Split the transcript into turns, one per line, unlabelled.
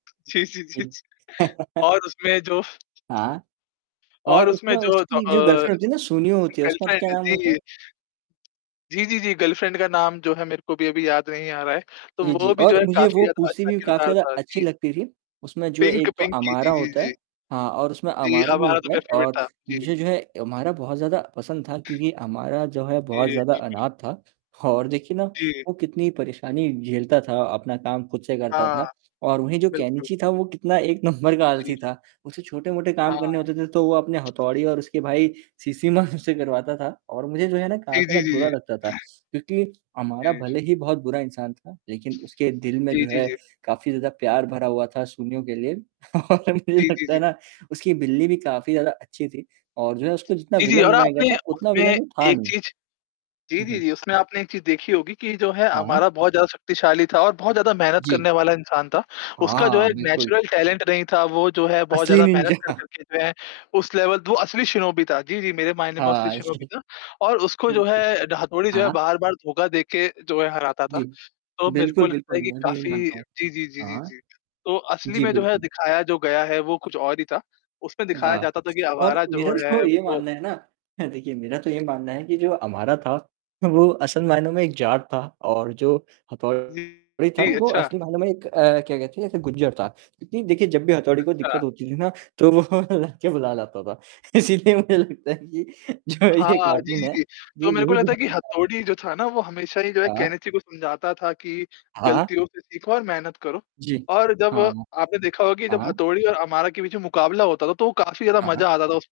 जी, जी,
जी।
जी, जी। और उसमें जो
हाँ। और
और उसमें
उसमें
जो तो
उसकी जो
अ,
गर्लफ्रेंड होती है ना, सुनिओ होती है, उसका क्या
गर्लफ्रेंड
नाम होता है?
जी। जी, जी, जी, गर्लफ्रेंड का नाम जो है मेरे को भी अभी याद नहीं आ रहा है। तो
जी, जी,
वो भी जो
और
है
मुझे
काफ़ी
वो
ज़्यादा
पूसी
अच्छा
भी काफ़ी
किरदार
ज़्यादा
था।
अच्छी
जी।
लगती थी। उसमें जो
पिंक
एक तो
पिंकी,
अमारा
जी, जी,
होता है
जी।
हाँ और उसमें
जी,
अमारा भी
अमारा तो
होता है
मेरा फ़ेवरेट
और
था। जी।
मुझे जो है अमारा बहुत ज़्यादा पसंद था, क्योंकि अमारा जो है बहुत
जी,
ज़्यादा
बिल्कुल।
अनाथ था। और देखिए ना,
जी।
वो कितनी परेशानी झेलता था, अपना काम खुद से करता
हाँ।
था, और वहीं जो
बिल्कुल।
केनिची था वो कितना एक नंबर का आलसी
जी।
था। उसे छोटे-मोटे काम करने
हाँ।
होते थे तो वो अपने हथौड़ी और उसके भाई शिशिमारू से करवाता था, और मुझे जो है ना
जी,
कराता था,
जी, जी,
बुरा
जी।
लगता था, क्योंकि अमारा
जी।
भले ही बहुत बुरा इंसान था, लेकिन उसके दिल में जो
जी, जी,
है
जी।
काफ़ी ज़्यादा प्यार भरा हुआ था सुनिओ के लिए। और मुझे
जी, जी,
लगता है
जी।
ना, उसकी बिल्ली भी काफ़ी ज़्यादा अच्छी थी और जो है उसको जितना
जी, जी,
विलन
और
बनाया गया
आपने
था, उतना
उसमें
विलन वो था
एक
नहीं।
चीज़ जी,
हुँ,
जी,
हुँ।
जी, उसमें आपने एक चीज़ देखी होगी कि जो है,
हाँ।
अमारा बहुत ज़्यादा शक्तिशाली था और बहुत ज़्यादा मेहनत करने
जी।
वाला इंसान था।
हाँ,
उसका जो है
हाँ, बिल्कुल।
नेचुरल टैलेंट नहीं था, वो जो है बहुत
असली
ज़्यादा मेहनत
निंजा।
कर-कर के जो है, उस लेवल दो असली शिनोबी था। जी, जी, मेरे मायने में वो असली
हाँ जी।
शिनोबी था, और उसको जो
बिल्कुल।
है, ढ़ा हतोड़ी जो है
हाँ।
बार-बार धोखा देके जो है हराता था।
जी।
तो मेरे
बिल्कुल,
को लगता
बिल्कुल,
है कि
मैं भी यही
काफ़ी
मानता हूँ।
जी, जी, जी, जी,
हाँ।
जी। तो असली
जी,
में जो है
बिल्कुल।
दिखाया जो गया है वो कुछ और ही था। उसमें दिखाया
हाँ।
जाता था कि
और
अवारा
मेरा
जो है
तो ये
वो
मानना है ना देखिए, मेरा तो ये मानना है कि जो अमारा था, वो असल मायनों में एक जाट था और जो
जी।
हथौड़ी था
जी,
वो
अच्छा।
असली मायनो मैं एक अ, क्या कहते हैं जैसे गुर्जर था। क्योंकि देखिए जब भी हथौड़ी को
अच्छा।
दिक्कत होती थी ना, तो वो लड़के बुला लाता था। इसीलिए मुझे लगता है कि जो है ये
हाँ, जी,
कार्टून
जी,
है,
जी,
ये
तो मेरे को
यही
लगता है कि
दिखाना चाह
हथौड़ी जो था ना, वो हमेशा ही जो है
हाँ।
केनिची को समझाता था कि,
हाँ, हाँ।
गलतियों से सीखो और मेहनत करो।
जी।
और जब
हाँ।
आपने देखा होगा कि जब
हाँ।
हथौड़ी और अमारा के बीच मुकाबला होता था तो काफ़ी ज़्यादा
हाँ, हाँ।
मज़ा आता था उस